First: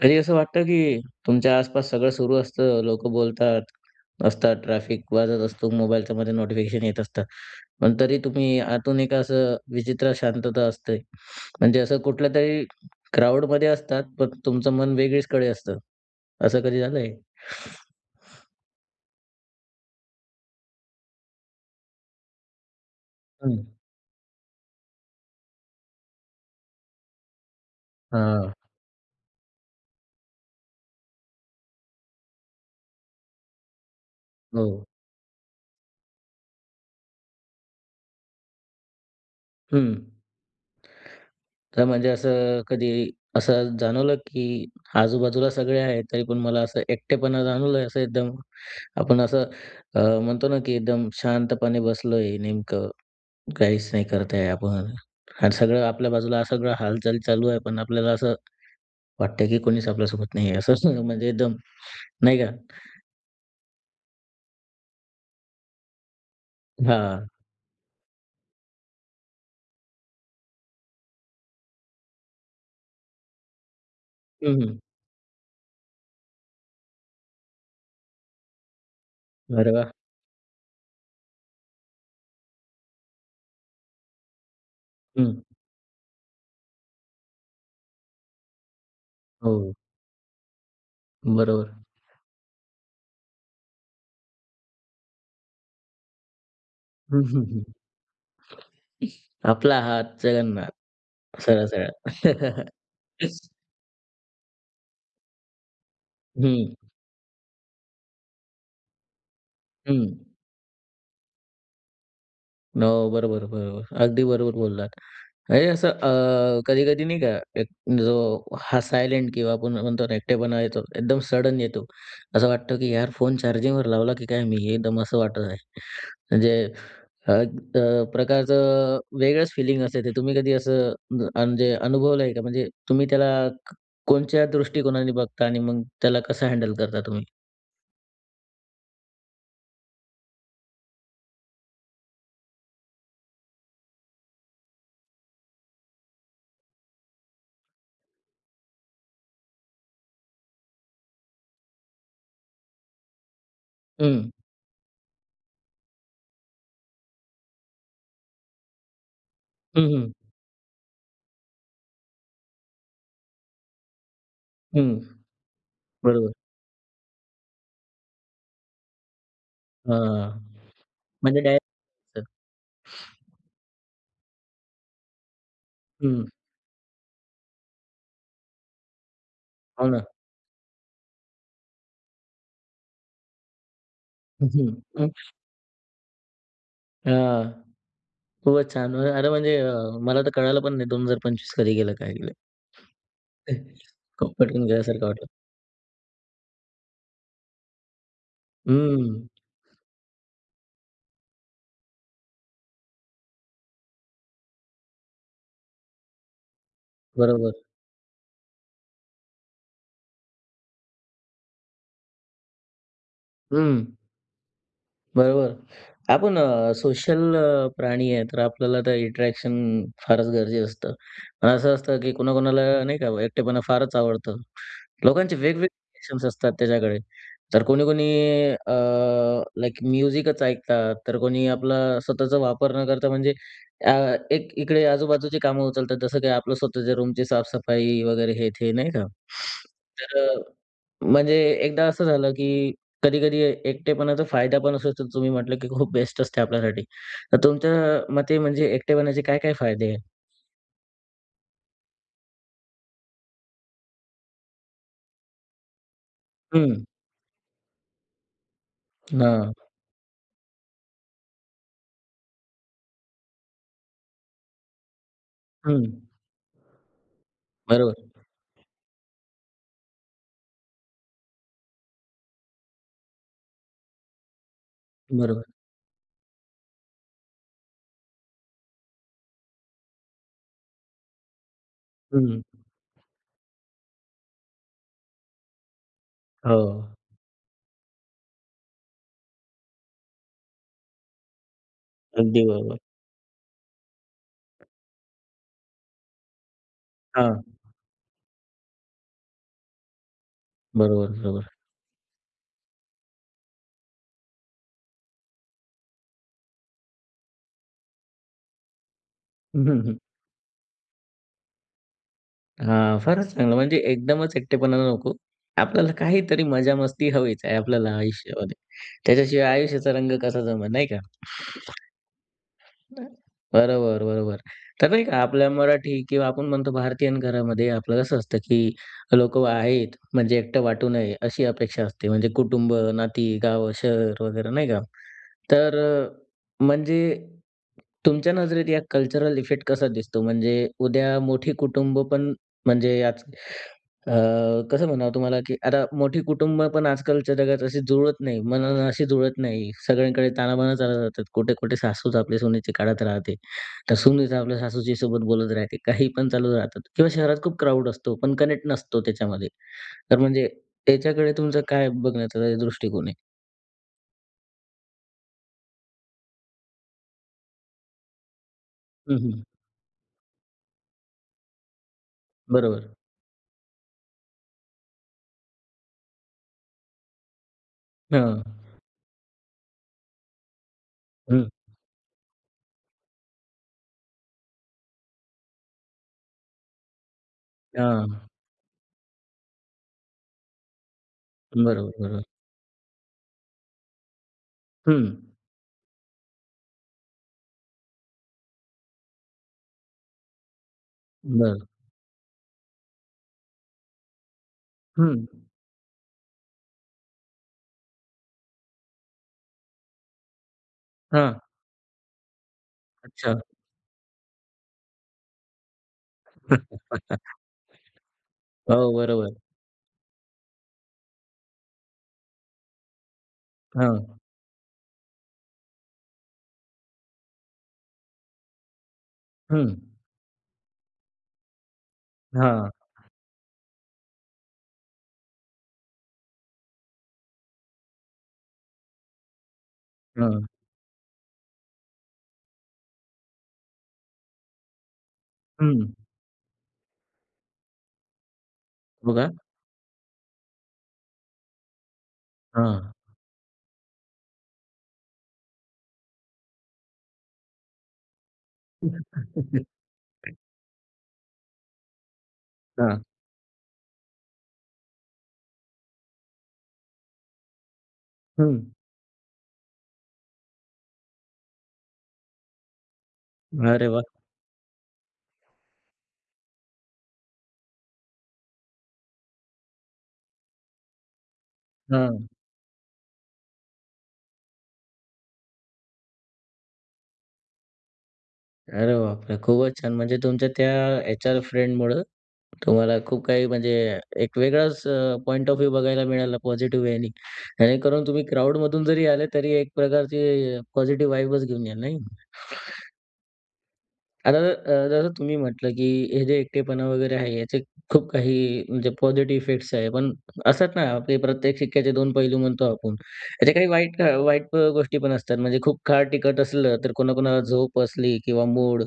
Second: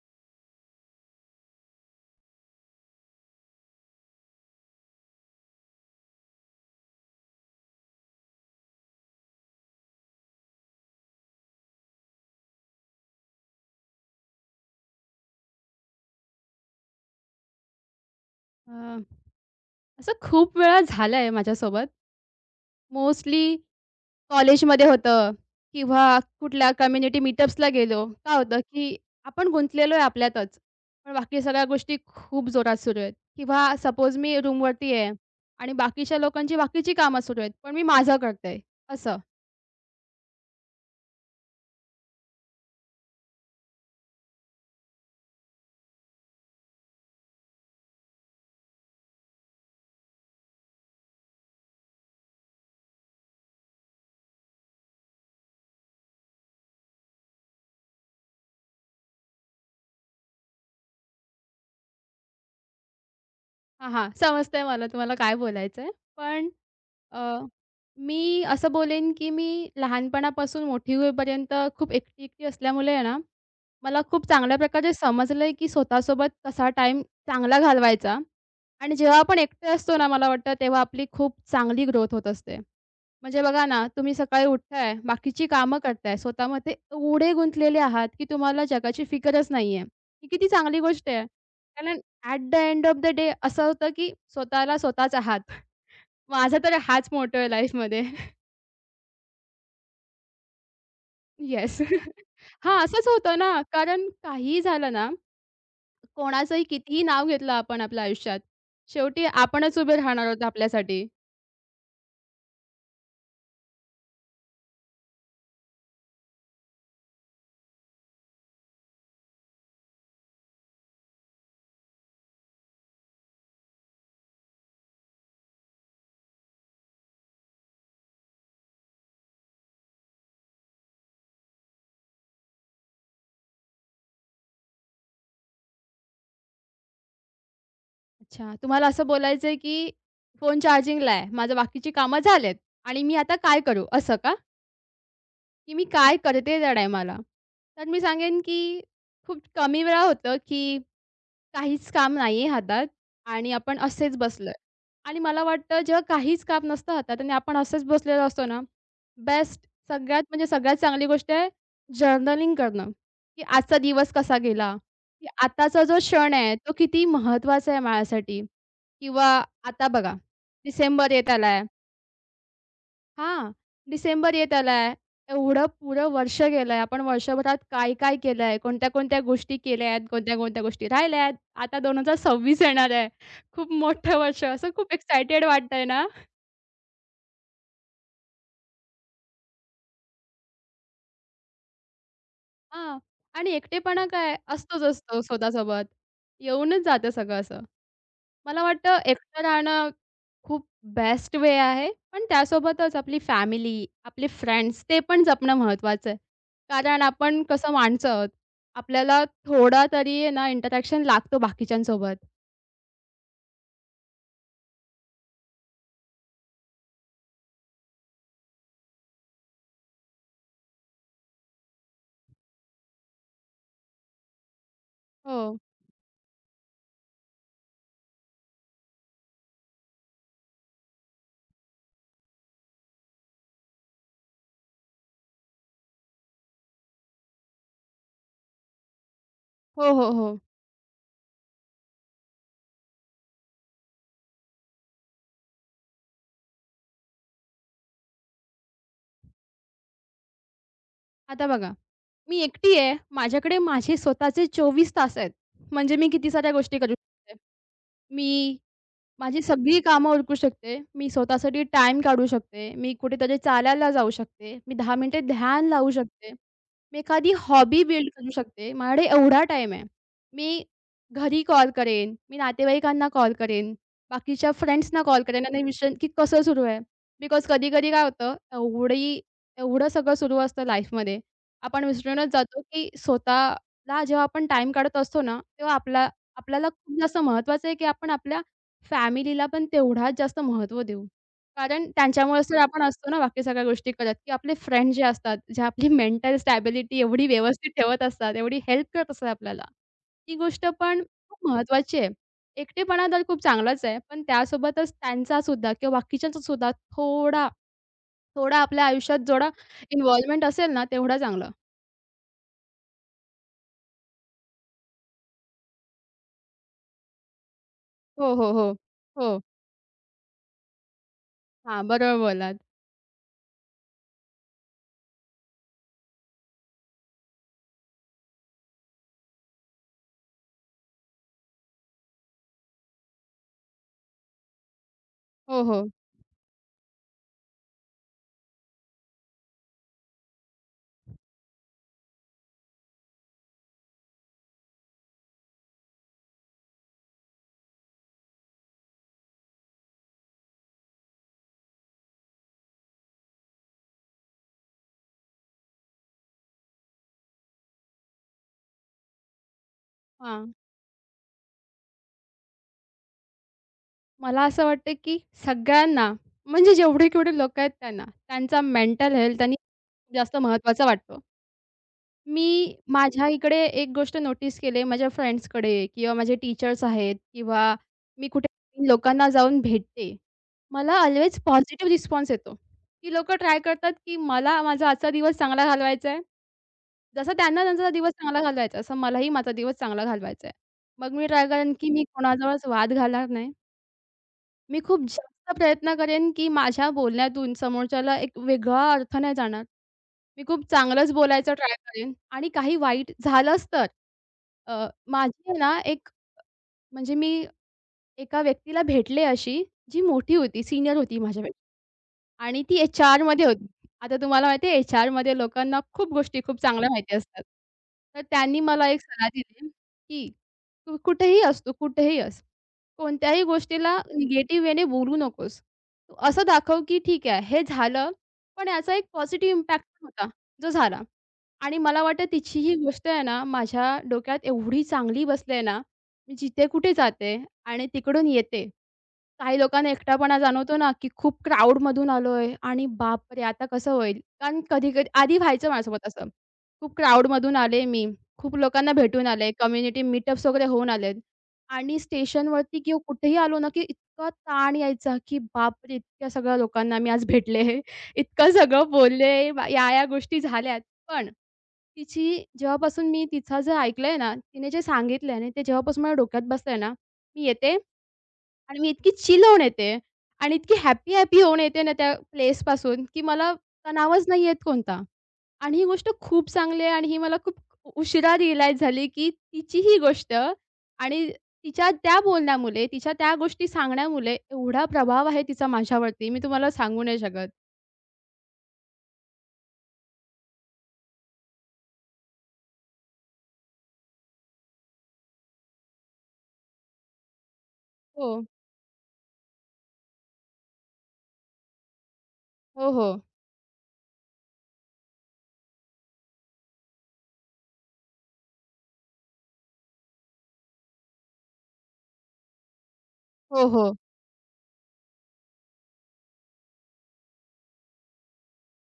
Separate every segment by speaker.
Speaker 1: कधी असं वाटतं की तुमच्या आसपास सगळं सुरू असतं, लोक बोलतात असतात, ट्रॅफिक वाजत असतो, मोबाईलच्यामध्ये नोटिफिकेशन येत असतात. पण तरी तुम्ही आतून एक असं विचित्र शांतता असते. म्हणजे असं कुठल्यातरी क्राउडमध्ये असतात, पण तुमचं मन वेगळीचकडे असतं. असं कधी झालंय?
Speaker 2: अ, असं खूप वेळा झालंय माझ्यासोबत. मोस्टली
Speaker 1: हं.
Speaker 2: कॉलेजमध्ये होतं किंवा कुठल्या कम्युनिटी मीटअप्सला गेलो. काय
Speaker 1: हां.
Speaker 2: होतं, की आपण गुंतलेलो आहे आपल्यातच. पण बाकी सगळ्या गोष्टी खूप जोरात सुरू आहेत किंवा सपोज मी
Speaker 1: हो.
Speaker 2: रूमवरती आहे आणि बाकीच्या लोकांची बाकीची कामं सुरू आहेत, पण मी माझं करते असं.
Speaker 1: हं. तर म्हणजे असं कधी असं जाणवलं, की आजूबाजूला सगळे आहेत, तरी पण मला असं एकटेपणा जाणवलं असं एकदम आपण असं म्हणतो ना, की एकदम शांतपणे बसलोय नेमकं काहीच नाही करत आहे आपण आणि सगळं आपल्या बाजूला सगळं हालचाल चालू आहे, पण आपल्याला असं वाटतंय, की कोणीच आपल्यासोबत नाही आहे. असं म्हणजे एकदम नाही का?
Speaker 2: हां, हां. समजतंय मला तुम्हाला काय बोलायचं आहे. पण अ,
Speaker 1: हां.
Speaker 2: मी असं बोलेन, की मी लहानपणापासून मोठी होईपर्यंत खूप एकटी-एकटी असल्यामुळे आहे ना मला खूप चांगल्या
Speaker 1: हं, हं.
Speaker 2: प्रकारे समजलंय, की स्वतःसोबत कसा टाईम चांगला घालवायचा आणि जेव्हा आपण एकटे
Speaker 1: अरे वाह!
Speaker 2: असतो ना, मला वाटतं तेव्हा आपली खूप चांगली ग्रोथ होत असते. म्हणजे बघा ना, तुम्ही सकाळी उठताय,
Speaker 1: हं.
Speaker 2: बाकीची कामं करताय, स्वतःमध्ये एवढे गुंतलेले आहात, की तुम्हाला जगाची फिकरच
Speaker 1: हो.
Speaker 2: नाहीये. ही किती चांगली गोष्ट आहे.
Speaker 1: बरोबर.
Speaker 2: कारण at the end of the day असं होतं, की स्वतःला स्वतःच आहात. माझा तर हाच
Speaker 1: हं,
Speaker 2: मोटो
Speaker 1: हं,
Speaker 2: आहे
Speaker 1: हं.
Speaker 2: लाईफमध्ये.
Speaker 1: आपला हात जगन्नाथ
Speaker 2: येस.
Speaker 1: सरळ-सरळ.
Speaker 2: हां, असंच होतं ना, कारण काहीही झालं ना कोणाचंही
Speaker 1: हं.
Speaker 2: कितीही नाव घेतलं आपण आपल्या आयुष्यात, शेवटी आपणच उभे
Speaker 1: हं.
Speaker 2: राहणार आहोत आपल्यासाठी.
Speaker 1: हो. बरोबर, बरोबर. अगदी बरोबर बोललात. म्हणजे असं कधी-कधी नाही का एक जो हा सायलेंट किंवा आपण म्हणतो ना एकटेपणा येतो. एकदम सडन येतो. असं वाटतं की यार फोन चार्जिंगवर लावला की काय मी? हे एकदम असं वाटत आहे. म्हणजे अ, अ, प्रकारचं वेगळंच फिलिंग असते ते. तुम्ही कधी असं म्हणजे अनुभवलं का? म्हणजे तुम्ही त्याला कोणत्या दृष्टिकोनाने बघता आणि मग त्याला कसं हँडल करता तुम्ही?
Speaker 2: अच्छा, तुम्हाला असं बोलायचंय की फोन चार्जिंगला आहे, माझं बाकीची कामं झालेत आणि मी आता काय करू? असं का? की मी काय करते त्या टायमाला? तर मी सांगेन की खूप कमी वेळा होतं की काहीच काम नाहीये हातात आणि आपण असेच
Speaker 1: हं.
Speaker 2: बसलोय आणि मला वाटतं जेव्हा काहीच काम नसतं हातात आणि आपण असेच बसलेलो असतो ना, बेस्ट
Speaker 1: हं, हं.
Speaker 2: सगळ्यात म्हणजे सगळ्यात चांगली गोष्ट आहे जर्नलिंग करणं, की आजचा दिवस कसा गेला,
Speaker 1: हं.
Speaker 2: की आताचा जो
Speaker 1: बरोबर.
Speaker 2: क्षण आहे तो किती महत्त्वाचा आहे माझ्यासाठी किंवा आता बघा
Speaker 1: हां.
Speaker 2: डिसेंबर येत
Speaker 1: म्हणजे
Speaker 2: आलाय.
Speaker 1: डायरेक्ट
Speaker 2: हां, डिसेंबर येत आलाय. एवढं पुरं
Speaker 1: हं.
Speaker 2: वर्ष गेलंय. आपण वर्षभरात काय-काय केलंय, कोणत्या-कोणत्या गोष्टी
Speaker 1: हो
Speaker 2: केल्यात,
Speaker 1: ना.
Speaker 2: कोणत्या-कोणत्या गोष्टी राहिल्यात. आता 2026 येणार आहे. खूप मोठं वर्ष
Speaker 1: हं,
Speaker 2: असं खूप
Speaker 1: हां.
Speaker 2: एक्सायटेड वाटतंय ना?
Speaker 1: खूपच छान. अरे म्हणजे मला तर कळालं पण नाही 2025 कधी गेलं, काय गेलं?
Speaker 2: हां. आणि एकटेपणा
Speaker 1: खूप
Speaker 2: काय
Speaker 1: पटकन
Speaker 2: असतोच
Speaker 1: गेल्यासारखं
Speaker 2: असतो
Speaker 1: वाटलं.
Speaker 2: स्वतःसोबत. येऊनच जातं सगळं असं. मला वाटतं
Speaker 1: हं,
Speaker 2: एकटं राहणं खूप बेस्ट वे आहे. पण त्यासोबतच आपली फॅमिली, आपले फ्रेंड्स ते पण जपणं महत्त्वाचं आहे. कारण आपण
Speaker 1: बरोबर.
Speaker 2: कसं माणसं आहोत. आपल्याला थोडा तरी आहे ना इंटरॅक्शन लागतो बाकीच्यांसोबत.
Speaker 1: हं. बरोबर. आपण सोशल प्राणी आहे, तर आपल्याला तर इंटरॅक्शन फारच गरजेचं असतं. पण असं असतं की कोणाकोणाला नाही का एकटेपणा फारच आवडतं. लोकांचे
Speaker 2: हो.
Speaker 1: वेगवेगळे पॅशन्स असतात त्याच्याकडे. तर कोणी-कोणी अ, लाइक म्युझिकच ऐकतात, तर कोणी आपला स्वतःचा वापर न करता म्हणजे अ, एक इकडे आजूबाजूची कामं उचलतात. जसं काही आपलं स्वतःच्या रूमची साफ वगैरे हे ते नाही का?
Speaker 2: हो, हो,
Speaker 1: तर
Speaker 2: हो.
Speaker 1: म्हणजे एकदा असं झालं, की कधी-कधी एकटेपणाचा फायदा पण असू शकतो. तुम्ही म्हटलं, की खूप बेस्ट असते आपल्यासाठी. तर तुमच्या मते म्हणजे एकटेपणाचे काय-काय फायदे आहेत?
Speaker 2: आता बघा, मी एकटी आहे. माझ्याकडे माझे स्वतःचे 24 तास आहेत. म्हणजे मी किती साऱ्या
Speaker 1: हं.
Speaker 2: गोष्टी करू शकते. मी माझी
Speaker 1: हां.
Speaker 2: सगळी कामं उरकू शकते. मी स्वतःसाठी टाईम काढू शकते. मी कुठेतरी चालायला जाऊ शकते. मी 10 मिनिटे ध्यान
Speaker 1: हं.
Speaker 2: लावू शकते. मी एखादी हॉबी बिल्ड
Speaker 1: बरोबर.
Speaker 2: करू शकते. माझ्याकडे एवढा टाईम आहे. मी घरी कॉल करेन, मी नातेवाईकांना कॉल करेन, बाकीच्या फ्रेंड्सना कॉल
Speaker 1: बरोबर.
Speaker 2: करेन आणि विषय की कसं सुरू आहे. बिकॉज कधी-कधी काय होतं, एवढं सगळं सुरू असतं लाईफमध्ये, आपण विसरूनच
Speaker 1: हं.
Speaker 2: जातो की स्वतःला जेव्हा आपण टाईम काढत असतो ना, तेव्हा आपला
Speaker 1: हो.
Speaker 2: आपल्याला खूप जास्त महत्त्वाचं आहे की आपण आपल्या फॅमिलीला पण तेवढाच जास्त महत्त्व देऊ. कारण
Speaker 1: अगदी
Speaker 2: त्यांच्यामुळेच तर
Speaker 1: बरोबर.
Speaker 2: आपण असतो ना बाकी सगळ्या गोष्टी करत, की आपले फ्रेंड जे असतात, जे आपली मेंटल स्टॅबिलिटी एवढी
Speaker 1: हां.
Speaker 2: व्यवस्थित ठेवत असतात, एवढी हेल्प करत असतात आपल्याला. ती गोष्ट पण
Speaker 1: बरोबर,
Speaker 2: खूप
Speaker 1: बरोबर.
Speaker 2: महत्त्वाची आहे. एकटेपणा तर खूप चांगलाच आहे, पण त्यासोबतच त्यांचासुद्धा किंवा बाकीच्यांचासुद्धा थोडा, थोडा आपल्या आयुष्यात जेवढा
Speaker 1: हं, हं.
Speaker 2: इन्व्हॉल्वमेंट असेल ना, तेवढा चांगला.
Speaker 1: हां, फारच चांगलं. म्हणजे एकदमच एकटेपणा नको. आपल्याला काहीतरी मजा-मस्ती हवीच आहे आपल्याला
Speaker 2: हो, हो,
Speaker 1: आयुष्यामध्ये.
Speaker 2: हो. हो.
Speaker 1: त्याच्याशिवाय आयुष्याचा रंग कसा जमेल, नाही का?
Speaker 2: हां, बरोबर बोललात.
Speaker 1: बरोबर, बरोबर. तर नाही का आपल्या मराठी किंवा आपण म्हणतो भारतीयन घरामध्ये आपलं कसं असतं, की लोकं आहेत म्हणजे एकटं वाटू नये अशी अपेक्षा असते. म्हणजे कुटुंब, नाती, गाव शहर वगैरे नाही का?
Speaker 2: हो,
Speaker 1: तर
Speaker 2: हो.
Speaker 1: म्हणजे तुमच्या नजरेत या कल्चरल इफेक्ट कसा दिसतो? म्हणजे उद्या मोठी कुटुंब पण म्हणजे आज अ, कसं म्हणावं तुम्हाला, की आता मोठी कुटुंब पण आजकालच्या जगात अशी जुळत नाही, मनानं अशी जुळत नाही. सगळ्यांकडे ताणाबाणा चालत राहतात. कुठे-कुठे सासूच आपली सुनेची काढत राहते. तर सुनच आपल्या सासूची सोबत बोलत राहते. काही पण चालू राहतात किंवा शहरात खूप क्राउड असतो, पण कनेक्ट नसतो त्याच्यामध्ये. तर म्हणजे
Speaker 2: हां.
Speaker 1: त्याच्याकडे तुमचं काय बघण्याचा दृष्टिकोन आहे?
Speaker 2: मला असं वाटतं, की सगळ्यांना म्हणजे जेवढे-केवढे लोकं आहेत त्यांना, त्यांचा मेंटल
Speaker 1: हं, हं.
Speaker 2: हेल्थ आणि जास्त महत्त्वाचा वाटतो. मी
Speaker 1: बरोबर.
Speaker 2: माझ्या इकडे एक गोष्ट नोटीस केली आहे माझ्या फ्रेंड्सकडे किंवा माझे टीचर्स आहेत किंवा मी
Speaker 1: हां.
Speaker 2: कुठे लोकांना जाऊन भेटते. मला ऑल्वेज
Speaker 1: हं.
Speaker 2: पॉझिटिव्ह रिस्पॉन्स येतो. ती लोकं ट्राय करतात, की मला माझा आजचा दिवस चांगला घालवायचा आहे. जसा त्यांना त्यांचा दिवस
Speaker 1: हां.
Speaker 2: चांगला घालवायचा आहे, मलाही माझा दिवस चांगला घालवायचा आहे. मग मी ट्राय करेन, की
Speaker 1: बरोबर,
Speaker 2: मी
Speaker 1: बरोबर.
Speaker 2: कोणाजवळच वाद घालणार नाही. मी खूप
Speaker 1: हं.
Speaker 2: जास्त प्रयत्न करेन, की माझ्या बोलण्यातून समोरच्याला एक वेगळा अर्थ नाही जाणार. मी खूप चांगलंच बोलायचा
Speaker 1: बरं.
Speaker 2: ट्राय करेन आणि काही वाईट झालंच तर
Speaker 1: हं.
Speaker 2: माझी आहे ना एक म्हणजे मी एका व्यक्तीला भेटले अशी, जी मोठी होती, सीनियर होती
Speaker 1: हां.
Speaker 2: माझ्यापेक्षा. आणि ती
Speaker 1: अच्छा.
Speaker 2: एच-आरमध्ये होती. आता तुम्हाला माहिती आहे एच-आरमध्ये लोकांना खूप गोष्टी खूप चांगल्या माहिती असतात. तर त्यांनी मला
Speaker 1: हो,
Speaker 2: एक सलाह
Speaker 1: बरोबर.
Speaker 2: दिली, की "तू कुठेही अस, तू कुठेही अस, कोणत्याही
Speaker 1: हां.
Speaker 2: गोष्टीला निगेटिव्ह वेने बोलू नकोस. तू असं दाखव की ठीक आहे हे झालं, पण याचा एक पॉझिटिव्ह
Speaker 1: हं.
Speaker 2: इम्पॅक्ट पण होता, जो झाला." आणि मला वाटतं तिची
Speaker 1: हां.
Speaker 2: ही गोष्ट आहे ना माझ्या डोक्यात एवढी चांगली बसली आहे ना, मी जिथे कुठे जाते आणि तिकडून येते काही लोकांना एकटापणा
Speaker 1: हां,
Speaker 2: जाणवतो ना, की खूप क्राउडमधून आलोय आणि बापरे! आता कसं होईल? कारण कधी-कधी आधी व्हायचं
Speaker 1: हं.
Speaker 2: माझ्यासोबत असं. खूप क्राउडमधून आले मी, खूप लोकांना भेटून
Speaker 1: बघा
Speaker 2: आले, कम्युनिटी मीटअप्स वगैरे होऊन आलेत आणि स्टेशनवरती
Speaker 1: हां.
Speaker 2: किंवा कुठेही आलो ना, की इतका ताण यायचा, की बापरे! इतक्या सगळ्या लोकांना मी आज भेटले, इतकं सगळं बोलले, या-या गोष्टी झाल्यात. पण तिची
Speaker 1: हां,
Speaker 2: जेव्हापासून मी तिचं जे ऐकलंय ना, तिने जे सांगितलंय आणि ते जेव्हापासून माझ्या डोक्यात बसलंय ना, मी येते
Speaker 1: हं.
Speaker 2: आणि मी इतकी चिल होऊन येते आणि इतकी हॅपी-हॅपी होऊन येते ना त्या प्लेसपासून, की मला
Speaker 1: अरे वाह!
Speaker 2: तणावच नाही येत कोणता. आणि ही गोष्ट खूप चांगली आहे आणि ही मला खूप उशिरा रिअलाईज झाली, की तिची ही गोष्ट आणि तिच्या त्या
Speaker 1: हां.
Speaker 2: बोलण्यामुळे, तिच्या त्या गोष्टी सांगण्यामुळे एवढा प्रभाव आहे तिचा माझ्यावरती, मी तुम्हाला सांगू नाही शकत.
Speaker 1: अरे बापरे! खूपच छान. म्हणजे तुमच्या त्या एचआर फ्रेंडमुळं तुम्हाला खूप काही म्हणजे एक वेगळाच पॉइंट ऑफ व्ह्यू बघायला मिळाला पॉझिटिव्ह वेनी. जेणेकरून तुम्ही
Speaker 2: हो.
Speaker 1: क्राउडमधून जरी आले, तरी एक प्रकारची पॉझिटिव्ह वाइबच घेऊन याल, नाही?
Speaker 2: हो, हो.
Speaker 1: आता जसं तुम्ही म्हटलं, की हे जे एकटेपणा वगैरे आहे, याचे खूप काही म्हणजे पॉझिटिव्ह इफेक्ट्स आहे. पण असतात ना, आपले प्रत्येक सिक्क्याचे दोन पैलू म्हणतो आपण. याचे काही
Speaker 2: हो, हो.
Speaker 1: वाईट गोष्टी पण असतात. म्हणजे खूप खाड तिखट असलं, तर कोणाकोणाला झोप असली किंवा मूड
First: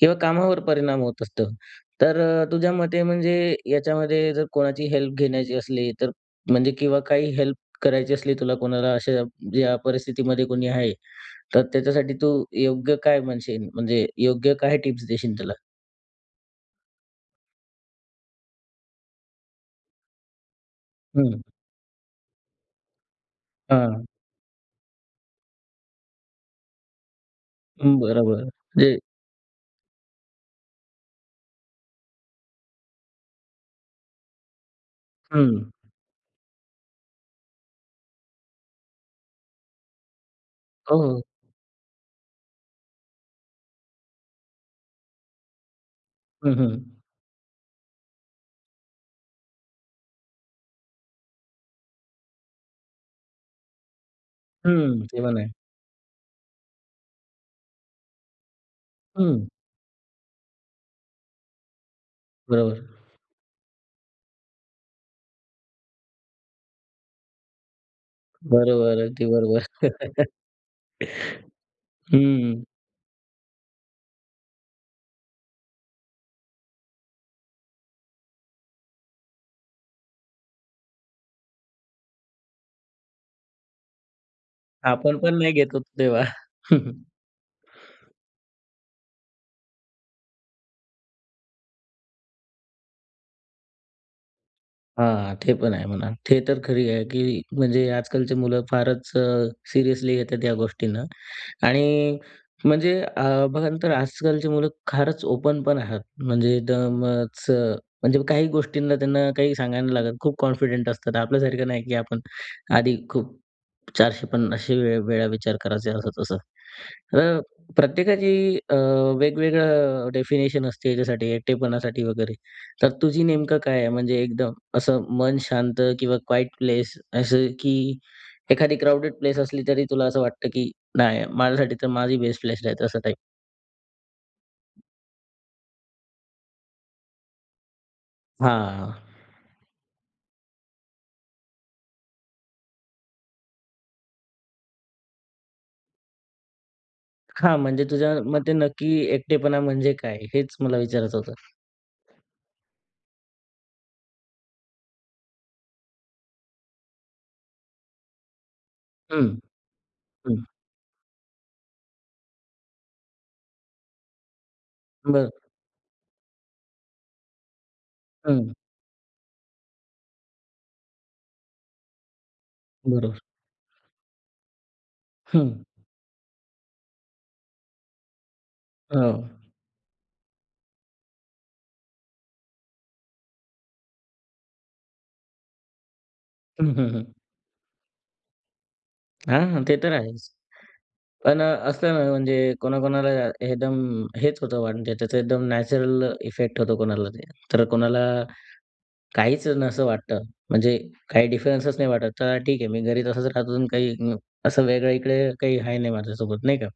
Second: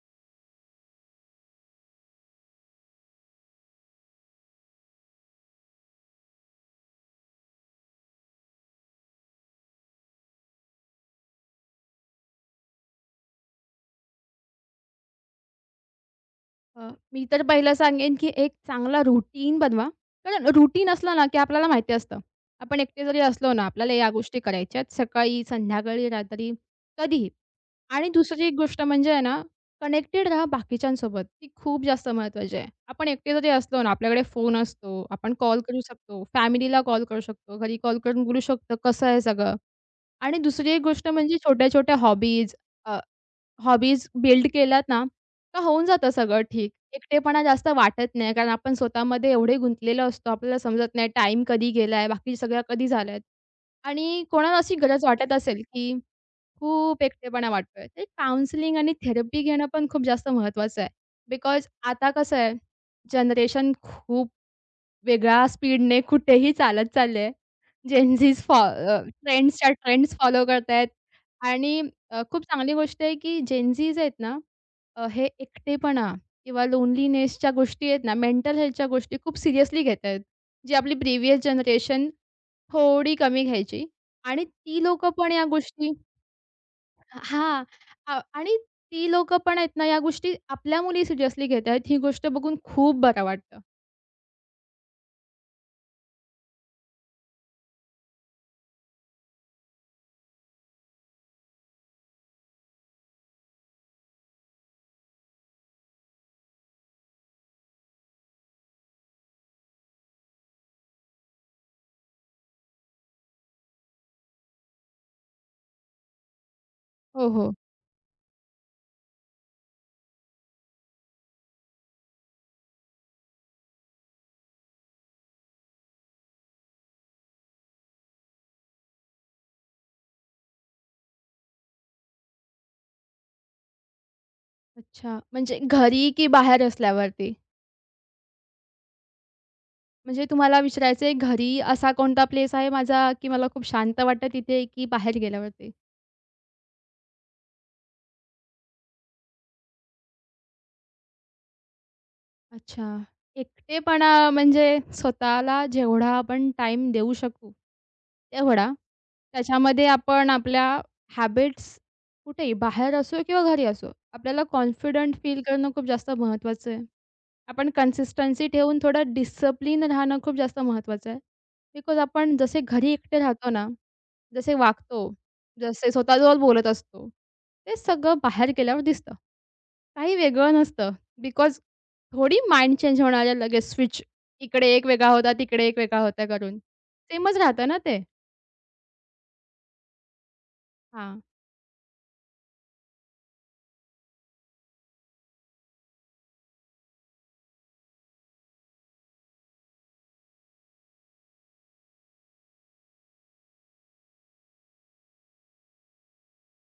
Speaker 1: किंवा कामावर परिणाम होत असतो. तर तुझ्या मते म्हणजे याच्यामध्ये जर कोणाची हेल्प घेण्याची असली, तर म्हणजे किंवा काही हेल्प करायची असली तुला कोणाला अशा या परिस्थितीमध्ये कोणी आहे, तर त्याच्यासाठी तू योग्य काय म्हणशील? म्हणजे योग्य काय टिप्स देशील त्याला?
Speaker 2: मी तर पहिलं सांगेन, की एक चांगला रुटीन बनवा. कारण रुटीन असलं ना, की
Speaker 1: हं,
Speaker 2: आपल्याला माहिती असतं. आपण एकटे जरी असलो ना, आपल्याला
Speaker 1: हां.
Speaker 2: या गोष्टी करायच्यात सकाळी, संध्याकाळी, रात्री, कधीही.
Speaker 1: हं,
Speaker 2: आणि
Speaker 1: बरोबर.
Speaker 2: दुसरी एक गोष्ट
Speaker 1: म्हणजे
Speaker 2: म्हणजे आहे ना, कनेक्टेड राहा बाकीच्यांसोबत. ती खूप जास्त महत्त्वाची आहे. आपण एकटे जरी असलो ना, आपल्याकडे फोन असतो, आपण
Speaker 1: हं.
Speaker 2: कॉल करू शकतो, फॅमिलीला कॉल करू शकतो, घरी कॉल करून बोलू शकतो, कसं आहे सगळं. आणि दुसरी एक
Speaker 1: हो,
Speaker 2: गोष्ट
Speaker 1: हो.
Speaker 2: म्हणजे छोट्या-छोट्या हॉबीज हॉबीज बिल्ड केल्यात ना, का होऊन जातं सगळं
Speaker 1: हं,
Speaker 2: ठीक.
Speaker 1: हं.
Speaker 2: एकटेपणा जास्त वाटत नाही, कारण आपण स्वतःमध्ये एवढे गुंतलेलो असतो, आपल्याला समजत नाही टाईम कधी गेलाय, बाकी सगळ्या कधी झाल्यात आणि कोणाला अशी
Speaker 1: हं,
Speaker 2: गरज
Speaker 1: ते
Speaker 2: वाटत
Speaker 1: पण आहे.
Speaker 2: असेल, की खूप एकटेपणा वाटतोय. तर काउन्सिलिंग आणि
Speaker 1: हं,
Speaker 2: थेरपी घेणं पण खूप जास्त महत्त्वाचं आहे. बिकॉज आता कसं आहे,
Speaker 1: बरोबर.
Speaker 2: जनरेशन खूप वेगळ्या स्पीडने कुठेही चालत चालली आहे. फॉ
Speaker 1: बरोबर, अगदी बरोबर.
Speaker 2: ट्रेंड्सच्या ट्रेंड्स फॉलो करतायत आणि खूप
Speaker 1: हं.
Speaker 2: चांगली गोष्ट आहे, की जेन आहेत ना हे एकटेपणा किंवा लोनलीनेसच्या गोष्टी आहेत ना, मेंटल हेल्थच्या गोष्टी खूप सिरियसली घेत आहेत. जी आपली प्रिव्हियस जनरेशन थोडी कमी घ्यायची आणि ती लोकं
Speaker 1: आपण
Speaker 2: पण
Speaker 1: पण
Speaker 2: या
Speaker 1: नाही घेत होतो
Speaker 2: गोष्टी
Speaker 1: तेव्हा.
Speaker 2: हां. आणि ती लोकं पण आहेत ना, या गोष्टी आपल्या मुली सिरियसली घेत आहेत. ही गोष्ट बघून खूप बरं वाटतं.
Speaker 1: हां, ते पण आहे म्हणा. ते तर खरी आहे, की म्हणजे आजकालची मुलं फारच सिरियसली घेतात या गोष्टींना आणि म्हणजे बघा ना तर आजकालची मुलं फारच ओपन पण आहात. म्हणजे एकदमच म्हणजे काही गोष्टींना त्यांना काही सांगायला लागत. खूप कॉन्फिडंट असतात. आपल्यासारखं नाही, की आपण आधी खूप 450 वेळा विचार करायचे असं तसं.
Speaker 2: हो,
Speaker 1: तर
Speaker 2: हो.
Speaker 1: प्रत्येकाची अ, वेगवेगळं डेफिनेशन असते याच्यासाठी एकटेपणासाठी वगैरे. तर तुझी नेमकं काय आहे? म्हणजे एकदम असं मन शांत किंवा क्वाईट प्लेस असं की एखादी क्राउडेड प्लेस असली तरी तुला असं वाटतं की नाही माझ्यासाठी तर माझी बेस्ट प्लेस आहे असं टाइप?
Speaker 2: अच्छा. म्हणजे घरी की बाहेर असल्यावरती?
Speaker 1: हां.
Speaker 2: म्हणजे तुम्हाला विचारायचंय घरी असा कोणता प्लेस आहे माझा, की मला खूप शांत वाटतं तिथे की बाहेर गेल्यावरती?
Speaker 1: हां, म्हणजे तुझ्या मते नक्की एकटेपणा म्हणजे काय? हेच मला विचारायचं होतं.
Speaker 2: अच्छा. एकटेपणा म्हणजे स्वतःला जेवढा आपण टाईम देऊ शकू तेवढा.
Speaker 1: हं,
Speaker 2: त्याच्यामध्ये आपण
Speaker 1: हं.
Speaker 2: आपल्या हॅबिट्स कुठेही बाहेर असो किंवा घरी असो, आपल्याला कॉन्फिडंट
Speaker 1: बरं.
Speaker 2: फील करणं खूप जास्त महत्त्वाचं आहे. आपण कन्सिस्टन्सी
Speaker 1: हं.
Speaker 2: ठेवून थोडं डिसिप्लिन राहणं खूप जास्त महत्त्वाचं आहे. बिकॉज आपण जसे घरी एकटे
Speaker 1: बरोबर.
Speaker 2: राहतो ना, जसे वागतो,
Speaker 1: हं.
Speaker 2: जसे स्वतःजवळ बोलत असतो, ते सगळं बाहेर गेल्यावर
Speaker 1: हो.
Speaker 2: दिसतं. काही वेगळं नसतं. बिकॉज थोडी माइंड चेंज होणार आहे लगेच स्विच. इकडे एक वेगळा होता, तिकडे एक वेगळा होता करून.
Speaker 1: हं, हं, हं.
Speaker 2: सेमच राहतं ना ते.
Speaker 1: हां, ते तर आहेच.
Speaker 2: हां,
Speaker 1: पण असतं ना म्हणजे कोणाकोणाला एकदम हेच होतं म्हणजे त्याचा एकदम नॅचरल इफेक्ट होतो कोणाला ते. तर कोणाला काहीच नसं वाटतं. म्हणजे काही डिफरन्सच नाही वाटत. तर ठीक आहे मी घरी तसंच राहतो आणि काही असं वेगळं इकडे काही आहे नाही माझ्यासोबत नाही का.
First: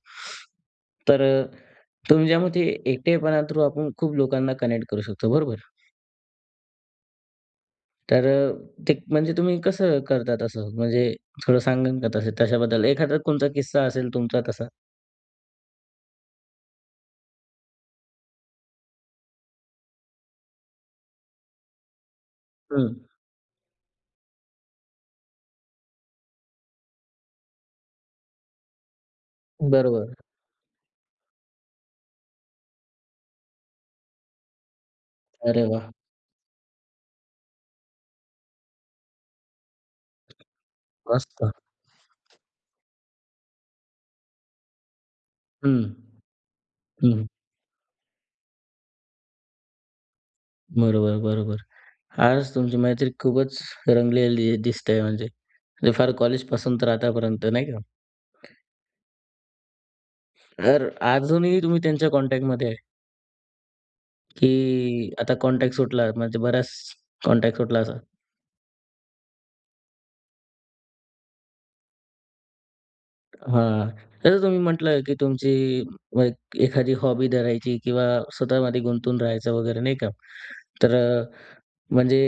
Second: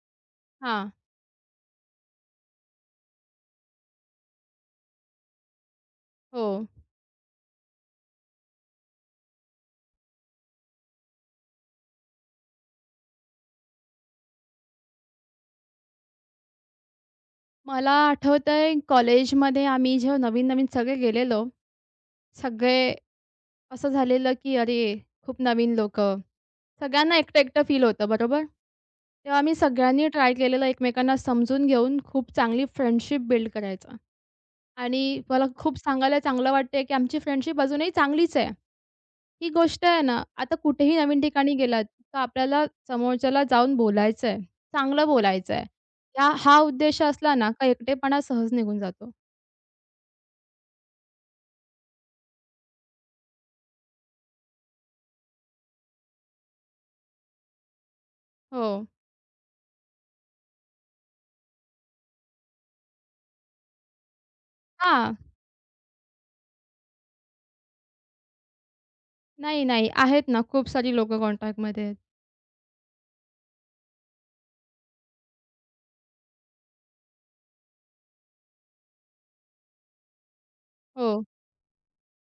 Speaker 2: हां.
Speaker 1: तर तुमच्यामते एकटेपणा थ्रू आपण खूप लोकांना कनेक्ट करू शकतो बरोबर.
Speaker 2: हो.
Speaker 1: तर ते म्हणजे तुम्ही कसं करता तसं? म्हणजे थोडं सांगाल का तसे तशाबद्दल? एखादा कोणता किस्सा असेल तुमचा तसा?
Speaker 2: मला आठवतंय कॉलेजमध्ये आम्ही जेव्हा नवीन-नवीन सगळे गेलेलो,
Speaker 1: हं,
Speaker 2: सगळे असं झालेलं की अरे, खूप नवीन लोकं. सगळ्यांना एकटं-एकटं फील होतं बरोबर? तेव्हा आम्ही सगळ्यांनी
Speaker 1: बरोबर.
Speaker 2: ट्राय केलेलं एकमेकांना समजून घेऊन खूप चांगली फ्रेंडशिप बिल्ड करायचं. आणि मला
Speaker 1: अरे
Speaker 2: खूप
Speaker 1: वाह!
Speaker 2: सांगायला चांगलं वाटतंय की आमची फ्रेंडशिप अजूनही चांगलीच आहे. ही गोष्ट आहे ना, आता कुठेही नवीन
Speaker 1: मस्त.
Speaker 2: ठिकाणी गेलात, तर आपल्याला समोरच्याला जाऊन बोलायचं आहे, चांगलं बोलायचं आहे.
Speaker 1: हं,
Speaker 2: हा हा उद्देश
Speaker 1: हं.
Speaker 2: असला ना, का एकटेपणा सहज निघून जातो.
Speaker 1: बरोबर, बरोबर. आज तुमची मैत्री खूपच रंगलेली दिसते म्हणजे. म्हणजे फार कॉलेजपासून तर आतापर्यंत नाही का?
Speaker 2: हो.
Speaker 1: तर अजूनही तुम्ही त्यांच्या कॉन्टॅक्टमध्ये आहे, की
Speaker 2: हां.
Speaker 1: आता कॉन्टॅक्ट सुटला म्हणजे बराच कॉन्टॅक्ट सुटला असा?
Speaker 2: नाही, नाही. आहेत ना खूप सारी लोकं कॉन्टॅक्टमध्ये आहेत.
Speaker 1: हां. जसं तुम्ही म्हटलं, की तुमची मग एखादी हॉबी धरायची किंवा स्वतःमध्ये गुंतून राहायचं वगैरे नाही का? तर
Speaker 2: हो.
Speaker 1: म्हणजे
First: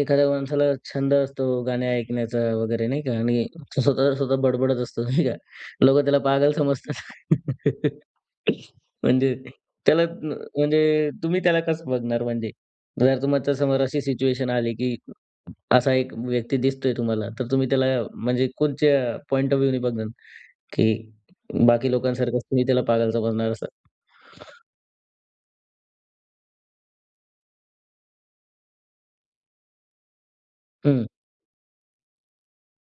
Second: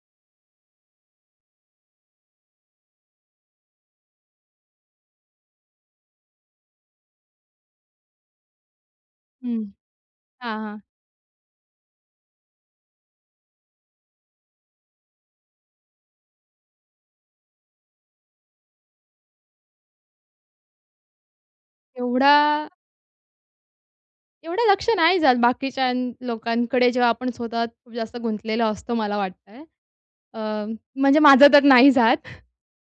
Speaker 1: एखाद्या माणसाला छंद असतो गाणे ऐकण्याचा वगैरे नाही का आणि तो स्वतः स्वतः बडबडत असतो नाही का. लोकं त्याला पागल समजतात. म्हणजे
Speaker 2: हं.
Speaker 1: त्याला न
Speaker 2: हां, हां.
Speaker 1: म्हणजे तुम्ही त्याला कसं बघणार म्हणजे? जर तुमच्या समोर अशी सिच्युएशन आली, की असा एक व्यक्ती दिसतोय तुम्हाला, तर तुम्ही त्याला म्हणजे कोणच्या पॉइंट ऑफ व्ह्यूनी बघणार, की बाकी
Speaker 2: एवढा
Speaker 1: लोकांसारखंच तुम्ही त्याला पागल समजणार असं?
Speaker 2: एवढं लक्ष नाही जात बाकीच्या लोकांकडे जेव्हा आपण स्वतः खूप जास्त गुंतलेलो असतो मला वाटतंय. अ,
Speaker 1: हं.
Speaker 2: म्हणजे माझं तर नाही जात.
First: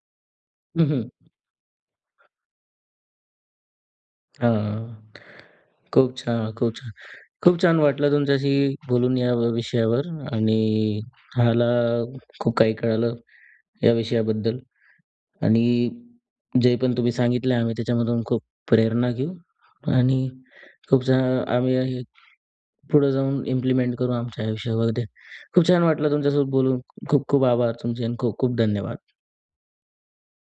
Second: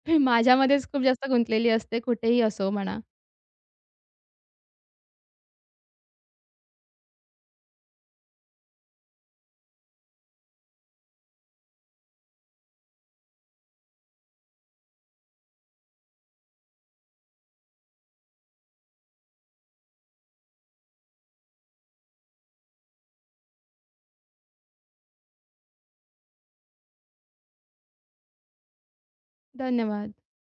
Speaker 1: हं,
Speaker 2: माझ्यामध्येच खूप
Speaker 1: हं.
Speaker 2: जास्त गुंतलेली असते कुठेही असो म्हणा.
Speaker 1: हां. खूप छान, खूप छान. खूप छान वाटलं तुमच्याशी बोलून या विषयावर आणि मला खूप काही कळालं या विषयाबद्दल आणि जे पण तुम्ही सांगितलं आम्ही त्याच्यामधून खूप प्रेरणा घेऊ आणि खूप छान आम्ही हे पुढे जाऊन इम्प्लिमेंट करू आमच्या आयुष्यामध्ये. खूप छान वाटलं तुमच्यासोबत बोलून. खूप खूप आभार तुमचे आणि खूप खूप धन्यवाद.
Speaker 2: धन्यवाद.